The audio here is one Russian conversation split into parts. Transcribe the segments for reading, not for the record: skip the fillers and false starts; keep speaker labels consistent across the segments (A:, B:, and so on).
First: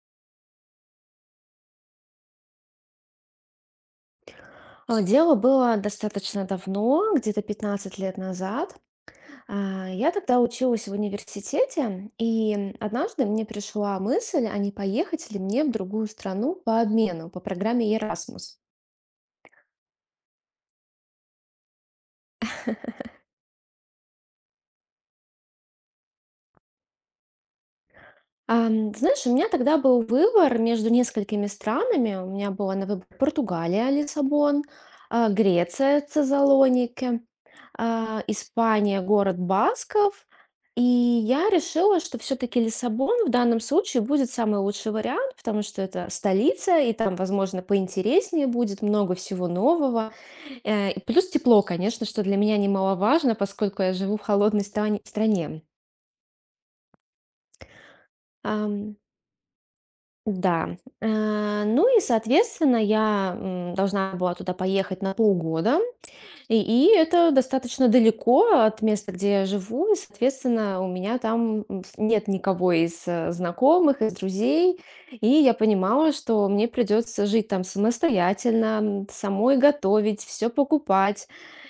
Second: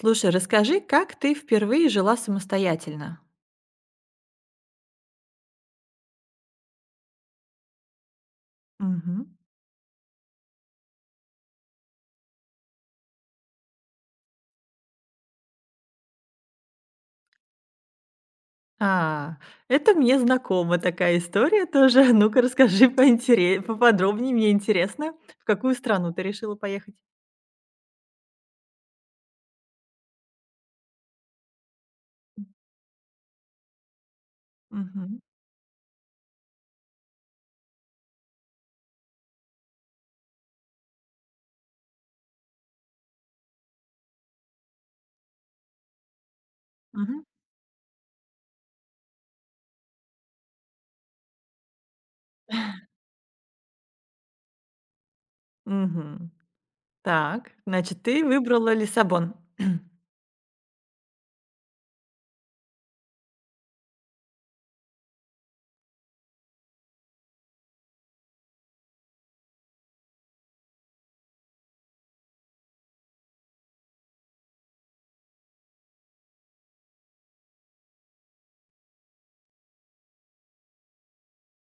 A: Слушай, расскажи, как ты впервые жила самостоятельно?
B: Дело было достаточно давно, где-то 15 лет назад.
A: Мгм.
B: Я тогда училась в университете, и однажды мне пришла мысль, а не поехать ли мне в другую страну по обмену, по программе Erasmus.
A: А, это мне знакома такая история тоже. Ну-ка, расскажи поинтере поподробнее, мне интересно, в какую страну ты решила поехать?
B: Ты знаешь, у меня тогда был выбор между несколькими странами. У меня была на выбор Португалия, Лиссабон,
A: Мгм.
B: Греция, Цезалоники, Испания, город Басков. И я решила, что все-таки Лиссабон в данном случае будет самый лучший вариант, потому что это столица, и там,
A: Мгм.
B: возможно, поинтереснее будет, много всего нового. И плюс тепло, конечно, что для меня немаловажно, поскольку я живу в холодной стране.
A: Мгм. Так, значит, ты выбрала Лиссабон.
B: Да. Ну и, соответственно, я, должна была туда поехать на полгода. И это достаточно далеко от места, где я живу. И, соответственно, у меня там, м, с нет никого из знакомых, из друзей. И я понимала, что мне придется жить там самостоятельно, самой готовить, все покупать.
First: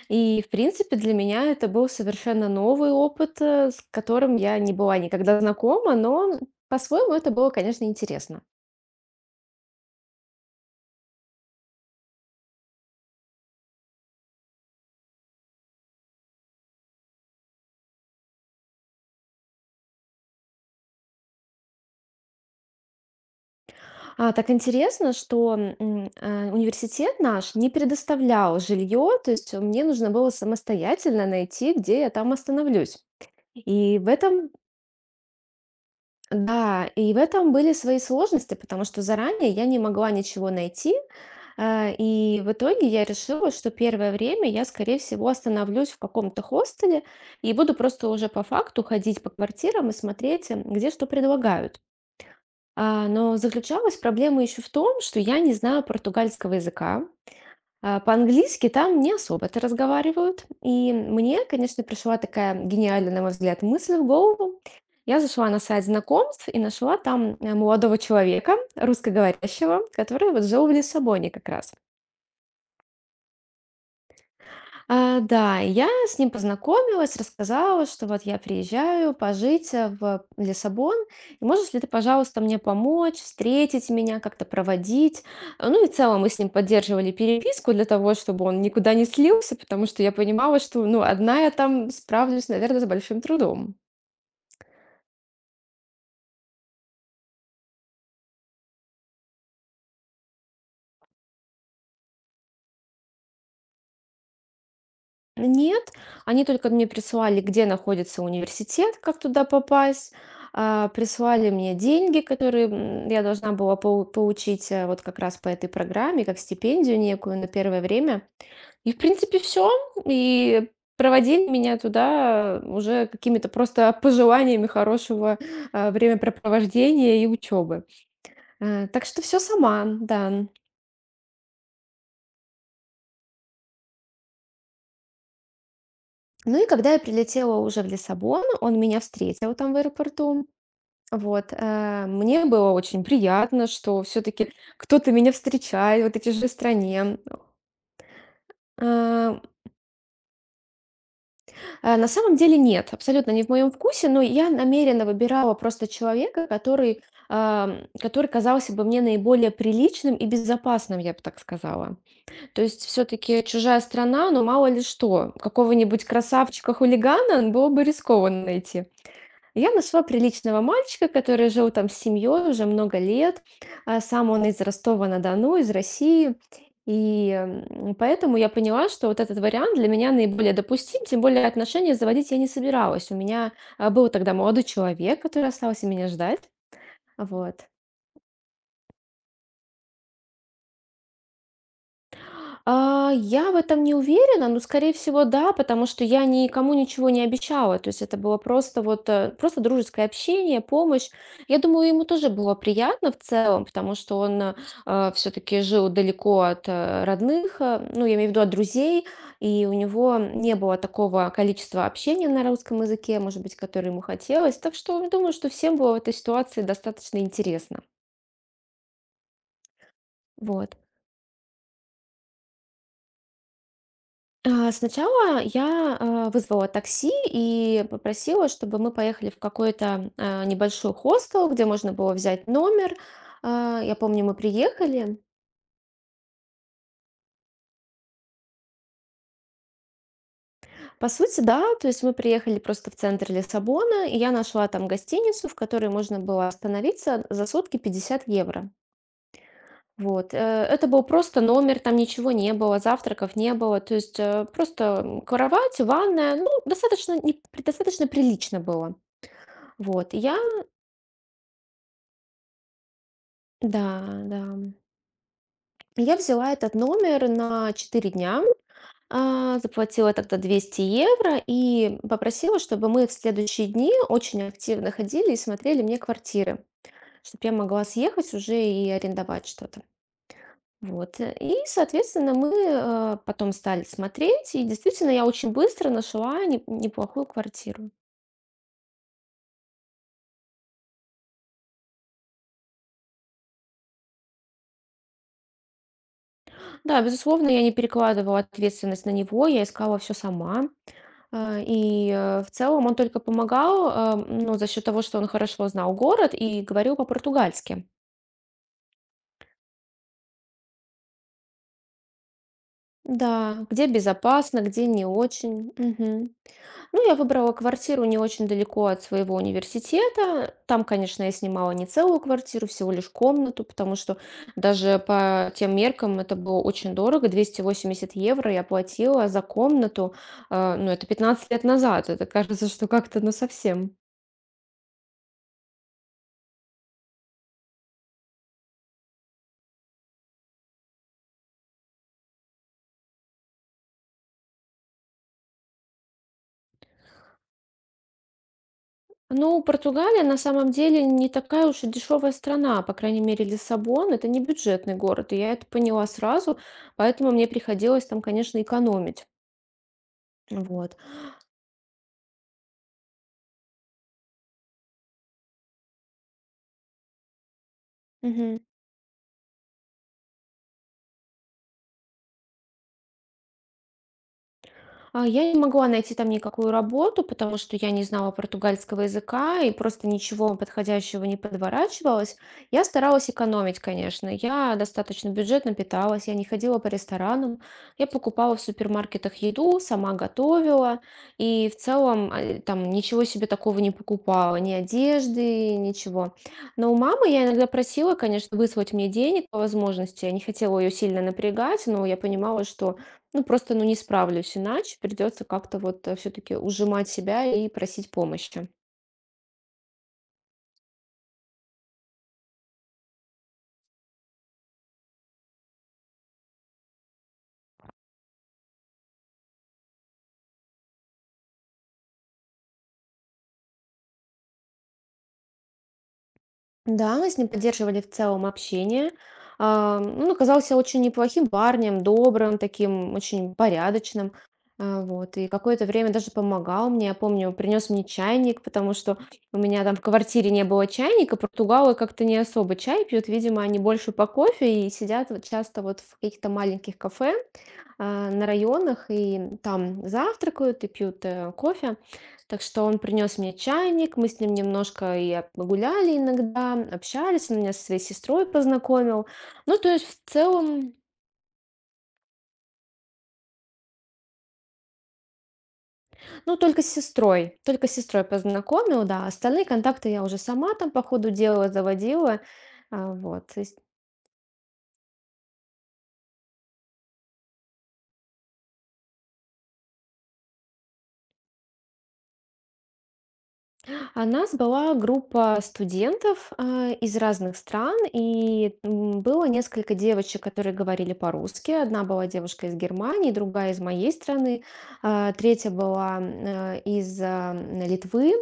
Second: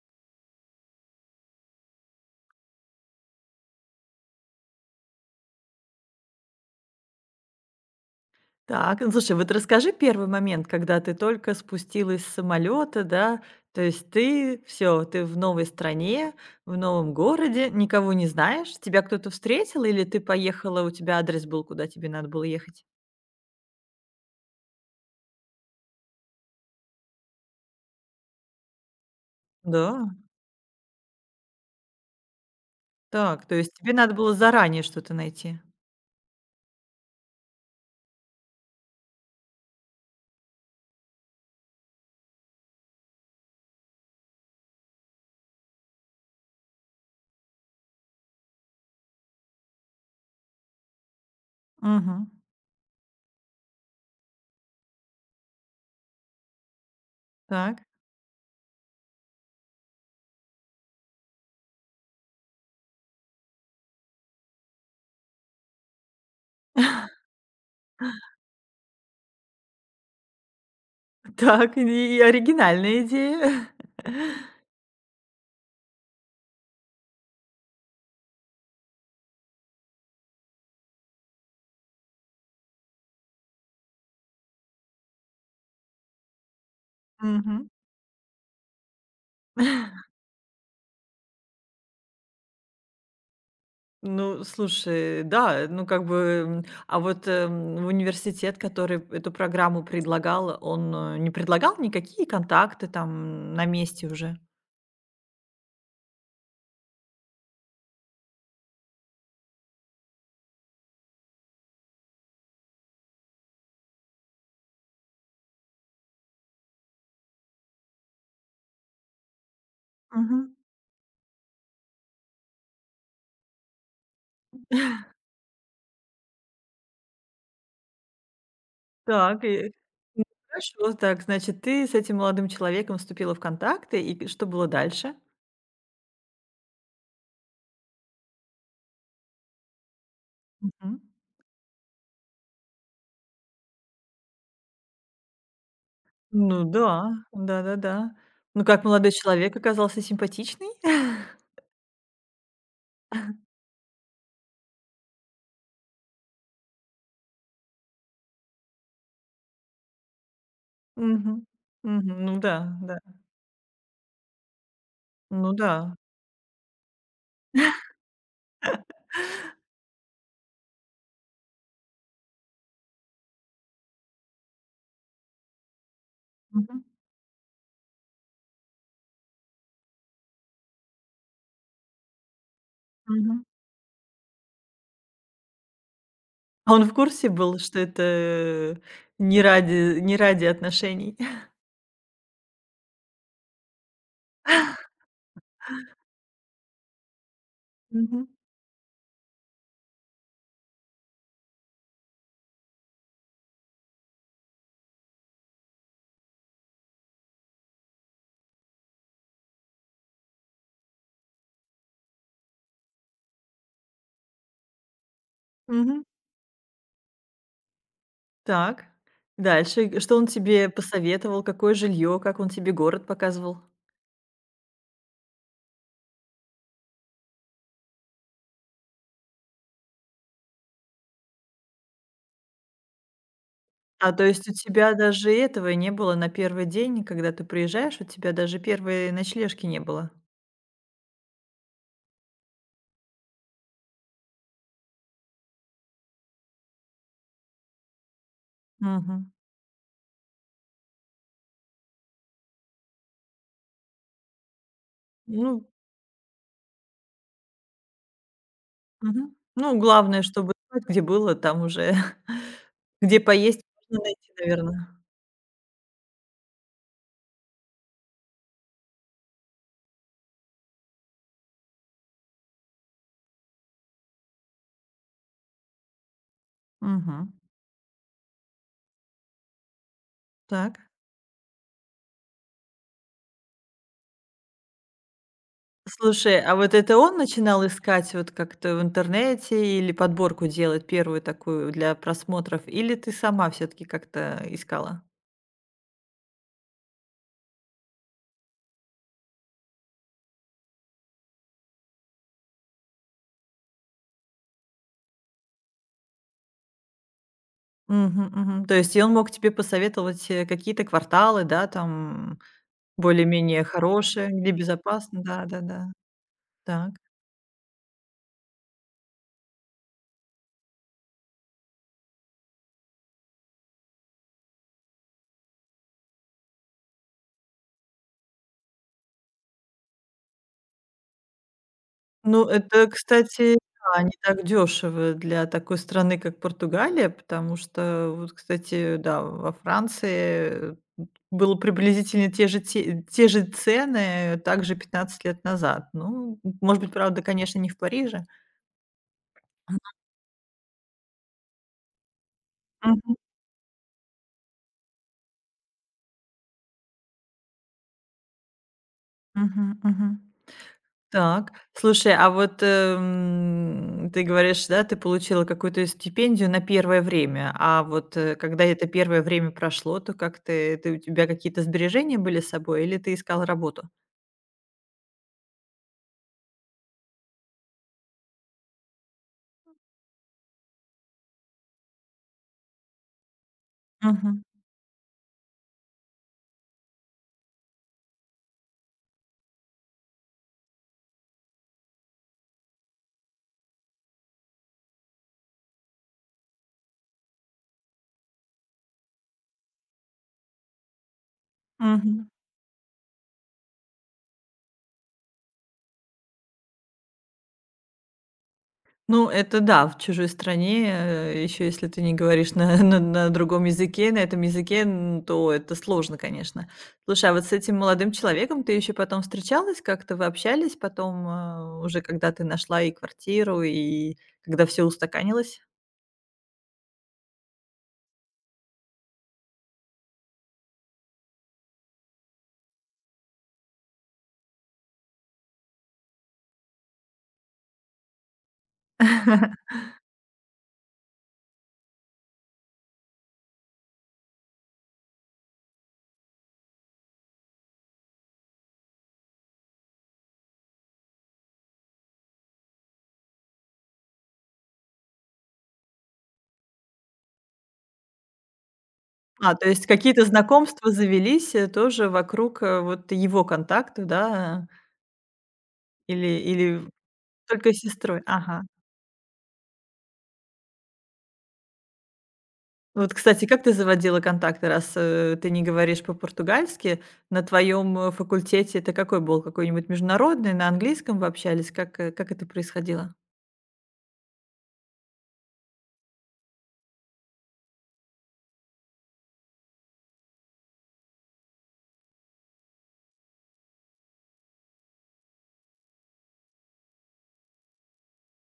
B: И, в принципе, для меня это был совершенно новый опыт, с которым я не была никогда знакома, но по-своему это было, конечно, интересно.
A: Так, ну слушай, вот расскажи первый момент, когда ты только спустилась с самолета, да. То есть ты все, ты в новой стране, в новом городе, никого не знаешь. Тебя кто-то встретил, или ты поехала, у тебя адрес был, куда тебе надо было ехать?
B: Так интересно, что, университет наш не предоставлял жилье, то есть мне нужно
A: Да?
B: было самостоятельно найти, где я там остановлюсь.
A: Так, то есть тебе
B: И в
A: надо было
B: этом,
A: заранее что-то найти?
B: да, и в этом были свои сложности, потому что заранее я не могла ничего найти. И в итоге я решила, что первое время я, скорее всего, остановлюсь в каком-то хостеле и буду просто уже по факту ходить по квартирам и смотреть, где что предлагают.
A: Угу.
B: Но заключалась проблема еще в том, что я не знаю португальского языка.
A: Так.
B: По-английски там не особо-то разговаривают. И мне, конечно, пришла такая гениальная, на мой взгляд, мысль в голову. Я зашла на сайт знакомств и нашла там молодого человека, русскоговорящего, который вот жил в Лиссабоне как раз.
A: Так, и оригинальная идея.
B: Да, и я с ним познакомилась, рассказала, что вот я приезжаю пожить в Лиссабон, и можешь ли ты, пожалуйста, мне помочь, встретить меня, как-то проводить? Ну и в целом мы с ним поддерживали
A: Мгм.
B: переписку для того, чтобы он никуда не слился, потому что я понимала, что, ну, одна я там справлюсь, наверное, с большим трудом.
A: Ну, слушай, да, ну как бы, а вот, университет, который эту программу предлагал, он, не предлагал никакие контакты там на месте уже?
B: Нет, они только мне присылали, где находится университет, как туда попасть, прислали мне деньги, которые я должна была получить вот как раз по этой программе, как стипендию некую на первое время. И, в принципе, все.
A: Мгм.
B: И проводили меня туда уже какими-то просто пожеланиями хорошего времяпрепровождения и учебы. Так что все
A: Так, и
B: сама,
A: ну
B: да.
A: хорошо, так, значит, ты с этим молодым человеком вступила в контакты, и г что было дальше?
B: Ну и когда я прилетела уже в Лиссабон, он меня встретил там в аэропорту.
A: Мгм.
B: Вот, мне было очень приятно, что все-таки кто-то меня встречает в этой же
A: Ну да,
B: стране.
A: да-да-да. Ну как, молодой
B: Э,
A: человек оказался симпатичный?
B: На самом деле нет, абсолютно не в моем вкусе, но я намеренно выбирала просто человека, который казался бы мне наиболее приличным и безопасным, я бы так
A: Мгм.
B: сказала.
A: Мгм. Ну
B: То
A: да,
B: есть
A: да.
B: все-таки чужая страна, ну мало ли что,
A: Ну да.
B: какого-нибудь красавчика-хулигана было бы рискованно найти. Я нашла приличного мальчика, который жил там с семьей уже много лет. Сам он из Ростова-на-Дону, из России.
A: Мгм.
B: И поэтому я поняла, что вот этот вариант для меня наиболее допустим, тем более отношения заводить я не собиралась. У
A: Мгм.
B: меня был тогда молодой человек, который остался меня ждать.
A: А он в курсе был,
B: Вот.
A: что это не ради отношений?
B: Я в этом не уверена, но, скорее всего, да, потому что я никому ничего не обещала. То есть это
A: Мгм,
B: было просто вот просто дружеское общение, помощь. Я думаю, ему тоже было приятно в целом, потому что он все-таки жил далеко от родных, ну, я имею в виду от друзей, и у него не было такого количества общения на русском языке, может быть, которое ему хотелось. Так что думаю, что всем было в
A: мгм.
B: этой ситуации достаточно интересно.
A: Так, дальше. И что он тебе
B: Вот.
A: посоветовал? Какое жилье? Как он тебе город показывал?
B: Сначала я вызвала такси и попросила, чтобы мы поехали в какой-то, небольшой хостел, где можно было взять номер. Я помню,
A: То
B: мы
A: есть у тебя
B: приехали.
A: даже этого не было? На первый день, когда ты приезжаешь, у тебя даже одной ночлежки не было?
B: По сути, да, то есть мы приехали просто в центр Лиссабона, и я нашла там гостиницу, в которой можно было остановиться за сутки 50 евро.
A: Мгм.
B: Вот. Это был просто номер, там ничего не было, завтраков не было. То есть, просто,
A: Ну,
B: кровать, ванная, ну, достаточно не при- достаточно прилично было.
A: мгм. Ну,
B: Вот.
A: главное,
B: Я
A: чтобы знать, где было, там уже где поесть
B: Да,
A: можно найти,
B: да.
A: наверное.
B: Я взяла этот номер на 4 дня, заплатила тогда 200 евро и попросила, чтобы мы в следующие дни очень активно ходили и смотрели мне квартиры,
A: Мгм.
B: чтобы я могла съехать уже и арендовать что-то.
A: Так.
B: Вот. И, соответственно, мы потом стали смотреть, и действительно я очень быстро
A: Слушай,
B: нашла
A: а
B: не-
A: вот это он
B: неплохую
A: начинал
B: квартиру.
A: искать вот как-то в интернете или подборку делать первую такую для просмотров, или ты сама все-таки как-то искала?
B: Да, безусловно, я не перекладывала ответственность на него, я искала все сама. И в целом он только помогал, ну, за счет того, что он хорошо знал город и говорил по-португальски.
A: Мгм, мгм. То есть и он мог тебе посоветовать какие-то кварталы, да, там более-менее
B: Да, где
A: хорошие, где
B: безопасно, где не
A: безопасно,
B: очень.
A: да-да-да.
B: Мгм.
A: Так.
B: Ну, я выбрала квартиру не очень далеко от своего университета. Там, конечно, я снимала не целую квартиру, всего лишь комнату, потому что даже по тем меркам это было очень дорого. 280 евро я платила за комнату. Ну, это 15 лет назад. Это
A: Ну,
B: кажется, что
A: это,
B: как-то, ну,
A: кстати,
B: совсем.
A: да, не так дешево для такой страны, как Португалия, потому что, вот, кстати, да, во Франции, было приблизительно те же цены также 15 лет назад. Ну, может быть, правда, конечно, не в Париже.
B: Ну, Португалия на самом деле не такая уж и дешевая страна, по крайней мере, Лиссабон это не бюджетный город, и я это поняла сразу, поэтому мне приходилось там, конечно, экономить.
A: Мгм, мгм, мгм.
B: Вот.
A: Так, слушай, а вот, ты говоришь, да, ты получила какую-то стипендию на первое время, а вот,
B: Мгм.
A: когда это первое время прошло, то как ты ты у тебя какие-то сбережения были с собой или ты искал работу?
B: Я не могла найти там никакую работу, потому что я не знала португальского языка и просто ничего подходящего не подворачивалось. Я старалась экономить, конечно.
A: Мгм,
B: Я достаточно бюджетно питалась, я не ходила по ресторанам. Я покупала в супермаркетах еду, сама готовила. И в целом там ничего себе такого не покупала, ни одежды, ничего. Но у мамы я иногда просила, конечно, выслать мне денег по возможности. Я не хотела ее сильно напрягать, но я
A: мгм.
B: понимала, что, ну, просто, ну, не справлюсь иначе. Придется как-то вот все-таки ужимать себя и просить помощи.
A: Ну, это да, в чужой стране, еще если ты не говоришь на, на другом языке, на этом языке, то это сложно, конечно. Слушай, а вот с этим молодым человеком ты еще потом встречалась, как-то вы общались потом, уже когда ты нашла и квартиру, и когда все устаканилось?
B: Да, мы с ним поддерживали в целом общение. Он оказался очень неплохим парнем, добрым, таким очень порядочным. Вот. И какое-то время даже помогал мне. Я помню, принес мне чайник, потому что у меня там в квартире не было чайника. Португалы как-то не особо чай пьют. Видимо, они больше по кофе и сидят вот часто вот в каких-то маленьких кафе на районах, и там завтракают и пьют кофе. Так что он принес мне чайник, мы с ним немножко гуляли иногда, общались, он меня со своей сестрой познакомил.
A: То
B: Ну,
A: есть
B: то есть
A: какие-то
B: в
A: знакомства
B: целом,
A: завелись тоже вокруг вот его контактов, да, или,
B: ну, только с
A: или
B: сестрой,
A: только с
B: только с
A: сестрой?
B: сестрой
A: Ага.
B: познакомил, да, остальные контакты я уже сама там по ходу дела заводила. А,
A: Вот, кстати,
B: вот,
A: как
B: и
A: ты заводила контакты, раз, ты не говоришь по-португальски? На твоем, факультете это какой был? Какой-нибудь международный? На английском вы общались? Как это происходило?
B: А нас была группа студентов, из разных стран, и, было несколько девочек, которые говорили по-русски. Одна была девушка из Германии, другая из моей страны, третья была из Литвы.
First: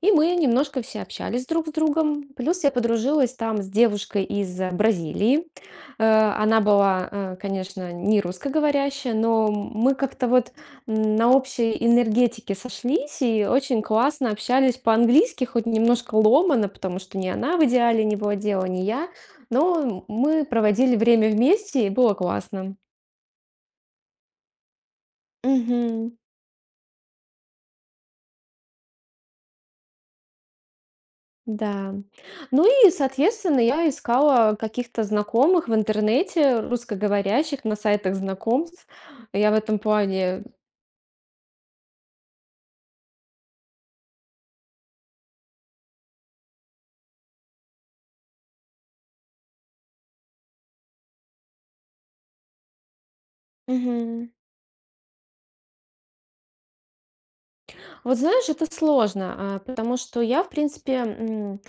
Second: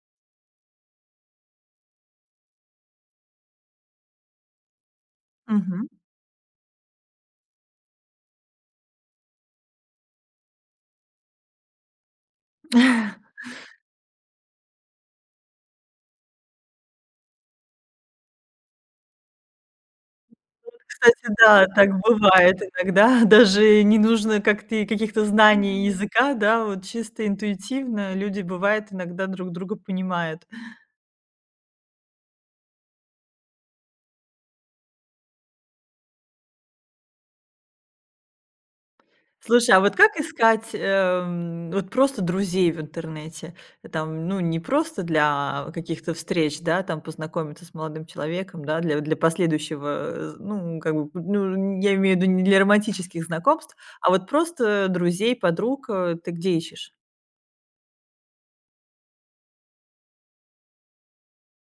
B: И мы немножко все общались друг с другом. Плюс я подружилась там с девушкой из Бразилии.
A: Мгм.
B: Она была, конечно, не русскоговорящая, но мы как-то вот на общей энергетике сошлись и очень классно общались по-английски, хоть немножко ломано, потому что ни она в идеале не владела, ни я, но мы проводили время
A: Кстати, да,
B: вместе, и
A: так
B: было
A: бывает
B: классно.
A: иногда. Даже не нужно как ты каких-то знаний
B: Мгм.
A: языка, да, вот чисто интуитивно люди, бывает, иногда друг друга понимают.
B: Да. Ну и, соответственно, я искала каких-то знакомых в интернете, русскоговорящих, на сайтах знакомств. Я в
A: Слушай,
B: этом
A: а вот как
B: плане.
A: искать, вот просто друзей в интернете? Там, ну, не просто для каких-то встреч, да, там познакомиться с молодым человеком, да, для последующего, ну, как бы, ну, я имею в виду не для романтических знакомств, а вот просто друзей, подруг, ты где ищешь?
B: Вот знаешь, это сложно, потому что я, в принципе,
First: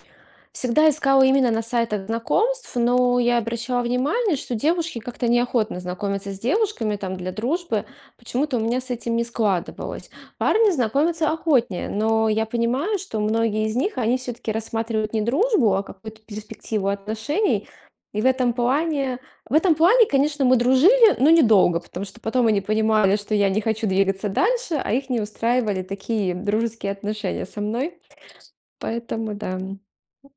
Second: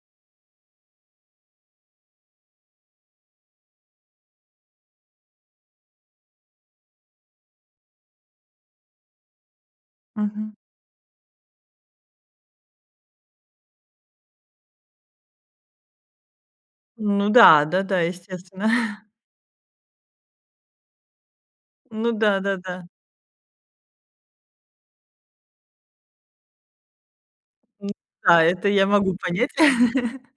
B: всегда искала именно на сайтах знакомств, но я обращала внимание, что девушки как-то неохотно знакомятся с девушками там для дружбы. Почему-то у меня с этим не складывалось.
A: Мгм.
B: Парни знакомятся охотнее, но я понимаю, что многие из них, они все-таки рассматривают не дружбу, а какую-то перспективу
A: Ну да,
B: отношений.
A: да-да,
B: И в этом
A: естественно.
B: плане в этом плане, конечно, мы дружили, но недолго, потому
A: Ну
B: что потом они
A: да-да-да.
B: понимали, что я не хочу двигаться дальше, а их не устраивали такие дружеские отношения со
A: Ну
B: мной.
A: да, это я могу
B: Поэтому
A: понять.
B: да.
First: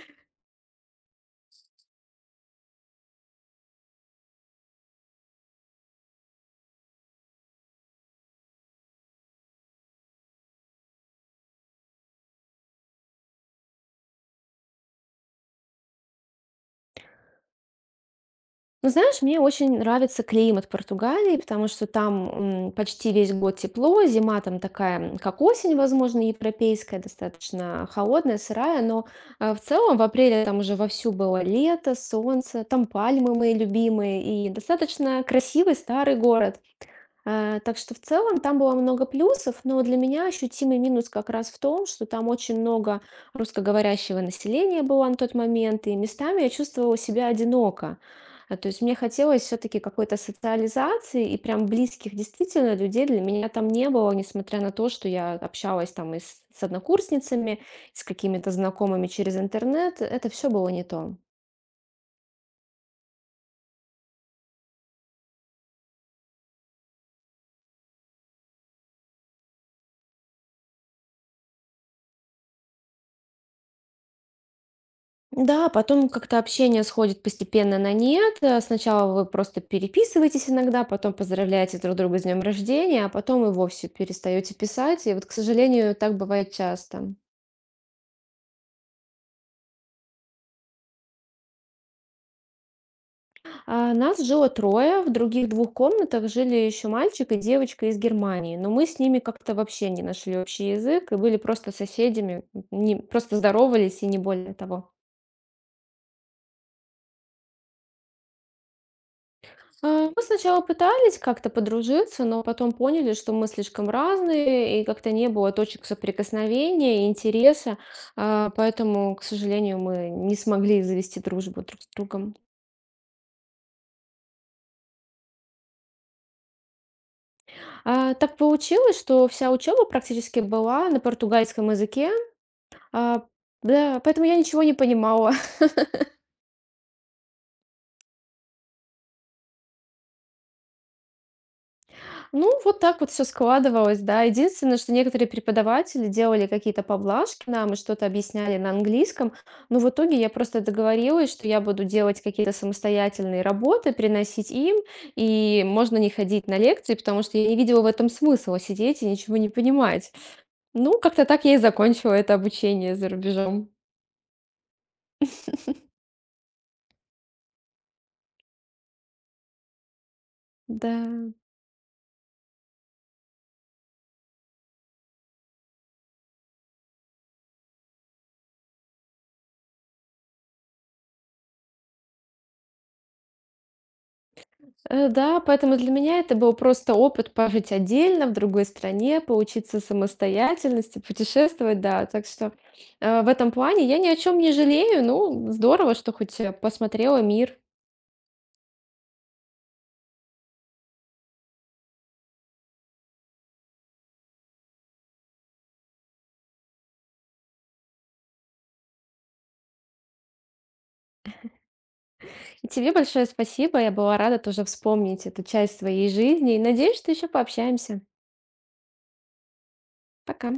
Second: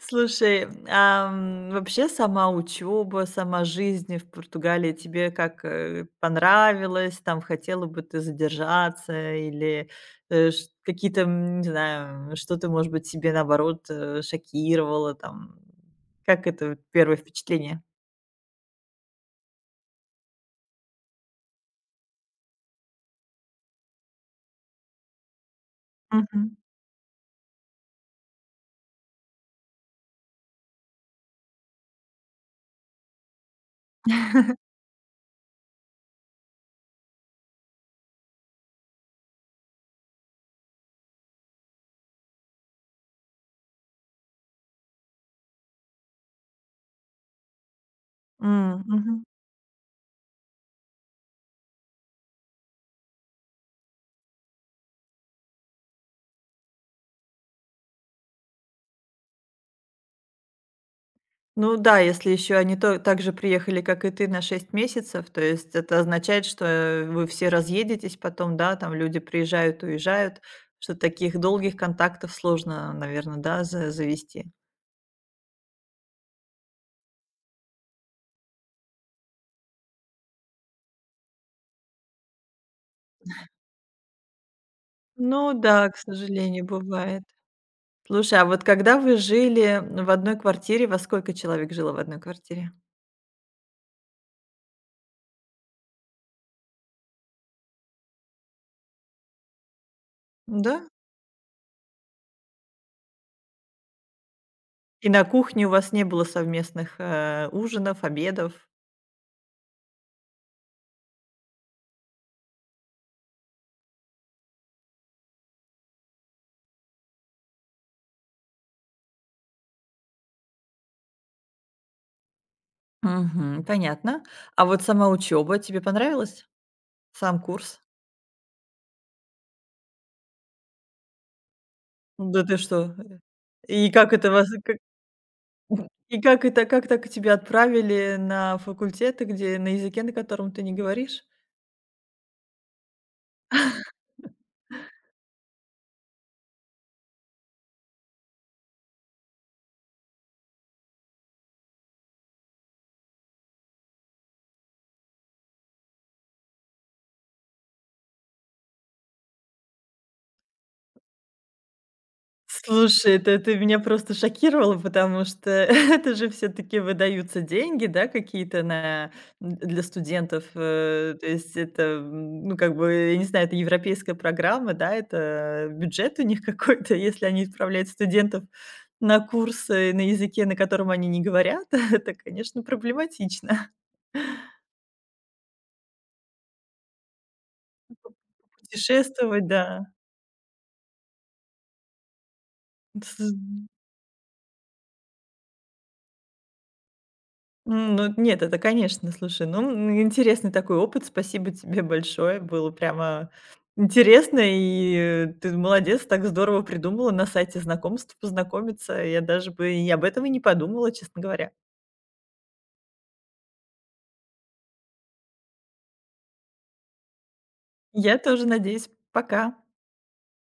A: Слушай, вообще сама учеба, сама жизнь в Португалии тебе как, понравилась? Там хотела бы ты задержаться, или, э, ш какие-то, не знаю, что-то, может быть, тебе наоборот, шокировало там? Как это, первое впечатление?
B: Ну, знаешь, мне очень нравится климат Португалии, потому что там почти весь год тепло, зима там такая, как осень, возможно,
A: Мгм.
B: европейская, достаточно холодная, сырая, но в целом в апреле там уже вовсю было лето, солнце, там пальмы мои любимые, и достаточно красивый старый город. Так что в целом там было много плюсов, но для меня ощутимый минус как раз в том, что там очень много русскоговорящего населения было на тот момент, и местами я чувствовала себя одиноко. То есть
A: М,
B: мне
A: мгм.
B: хотелось все-таки какой-то социализации, и прям близких действительно людей для меня там не было, несмотря на то, что я общалась там и с однокурсницами, и с какими-то знакомыми через интернет. Это все было не то.
A: Ну да, если еще они то так же приехали, как и ты, на 6 месяцев, то есть это означает, что, вы все разъедетесь потом, да, там люди приезжают, уезжают, что таких долгих контактов сложно, наверное, да, за завести.
B: Да, потом как-то общение сходит постепенно на нет. Сначала вы просто переписываетесь иногда, потом поздравляете друг друга с днем рождения, а потом и вовсе перестаете писать. И вот, к
A: Ну да,
B: сожалению,
A: к
B: так бывает
A: сожалению,
B: часто.
A: бывает. Слушай, а вот когда вы жили в одной квартире, во сколько человек жило в одной квартире?
B: А нас жило трое, в других двух комнатах жили еще мальчик и девочка из Германии, но мы с ними как-то вообще не нашли общий
A: Да?
B: язык и были просто соседями, просто здоровались и не более того.
A: И на кухне у вас не было совместных, ужинов, обедов?
B: Мы сначала пытались как-то подружиться, но потом поняли, что мы слишком разные, и как-то не было точек соприкосновения, и интереса, поэтому, к сожалению, мы не смогли завести дружбу друг с другом.
A: Мгм, понятно. А вот сама учеба тебе понравилась? Сам курс?
B: Так получилось, что вся учеба практически была на португальском языке.
A: Да ты что?
B: А,
A: И
B: да,
A: как
B: поэтому
A: это
B: я
A: вас
B: ничего не
A: как
B: понимала.
A: и как это как так тебя отправили на факультеты, где на языке, на котором ты не говоришь?
B: Ну, вот так вот все складывалось, да. Единственное, что некоторые преподаватели делали какие-то поблажки нам и что-то объясняли на английском, но в итоге я просто договорилась, что я буду делать какие-то самостоятельные работы, приносить им, и можно не ходить на лекции, потому что я не видела в этом смысла сидеть и ничего не понимать. Ну, как-то так я и закончила это обучение за
A: Слушай, это ты
B: рубежом.
A: меня просто шокировала, потому что это же все таки выдаются деньги, да, какие-то на для студентов.
B: Да.
A: То есть это, ну, как бы, я не знаю, это европейская программа, да, это бюджет у них какой-то, если они отправляют студентов на курсы на языке, на котором они не говорят, это, конечно, проблематично.
B: Да, поэтому для меня это был просто опыт пожить отдельно, в другой стране,
A: Путешествовать,
B: поучиться
A: да.
B: самостоятельности, путешествовать, да. Так что, в этом плане я ни о чем не жалею. Ну, здорово, что хоть, посмотрела мир.
A: Ну нет, это конечно, слушай, ну, интересный такой опыт. Спасибо тебе большое. Было прямо интересно, и ты молодец, так здорово придумала на сайте знакомств познакомиться. Я даже бы и об этом и не подумала, честно говоря.
B: И тебе большое спасибо. Я была рада тоже вспомнить эту часть своей жизни. И надеюсь, что еще пообщаемся.
A: Я тоже надеюсь. Пока.
B: Пока.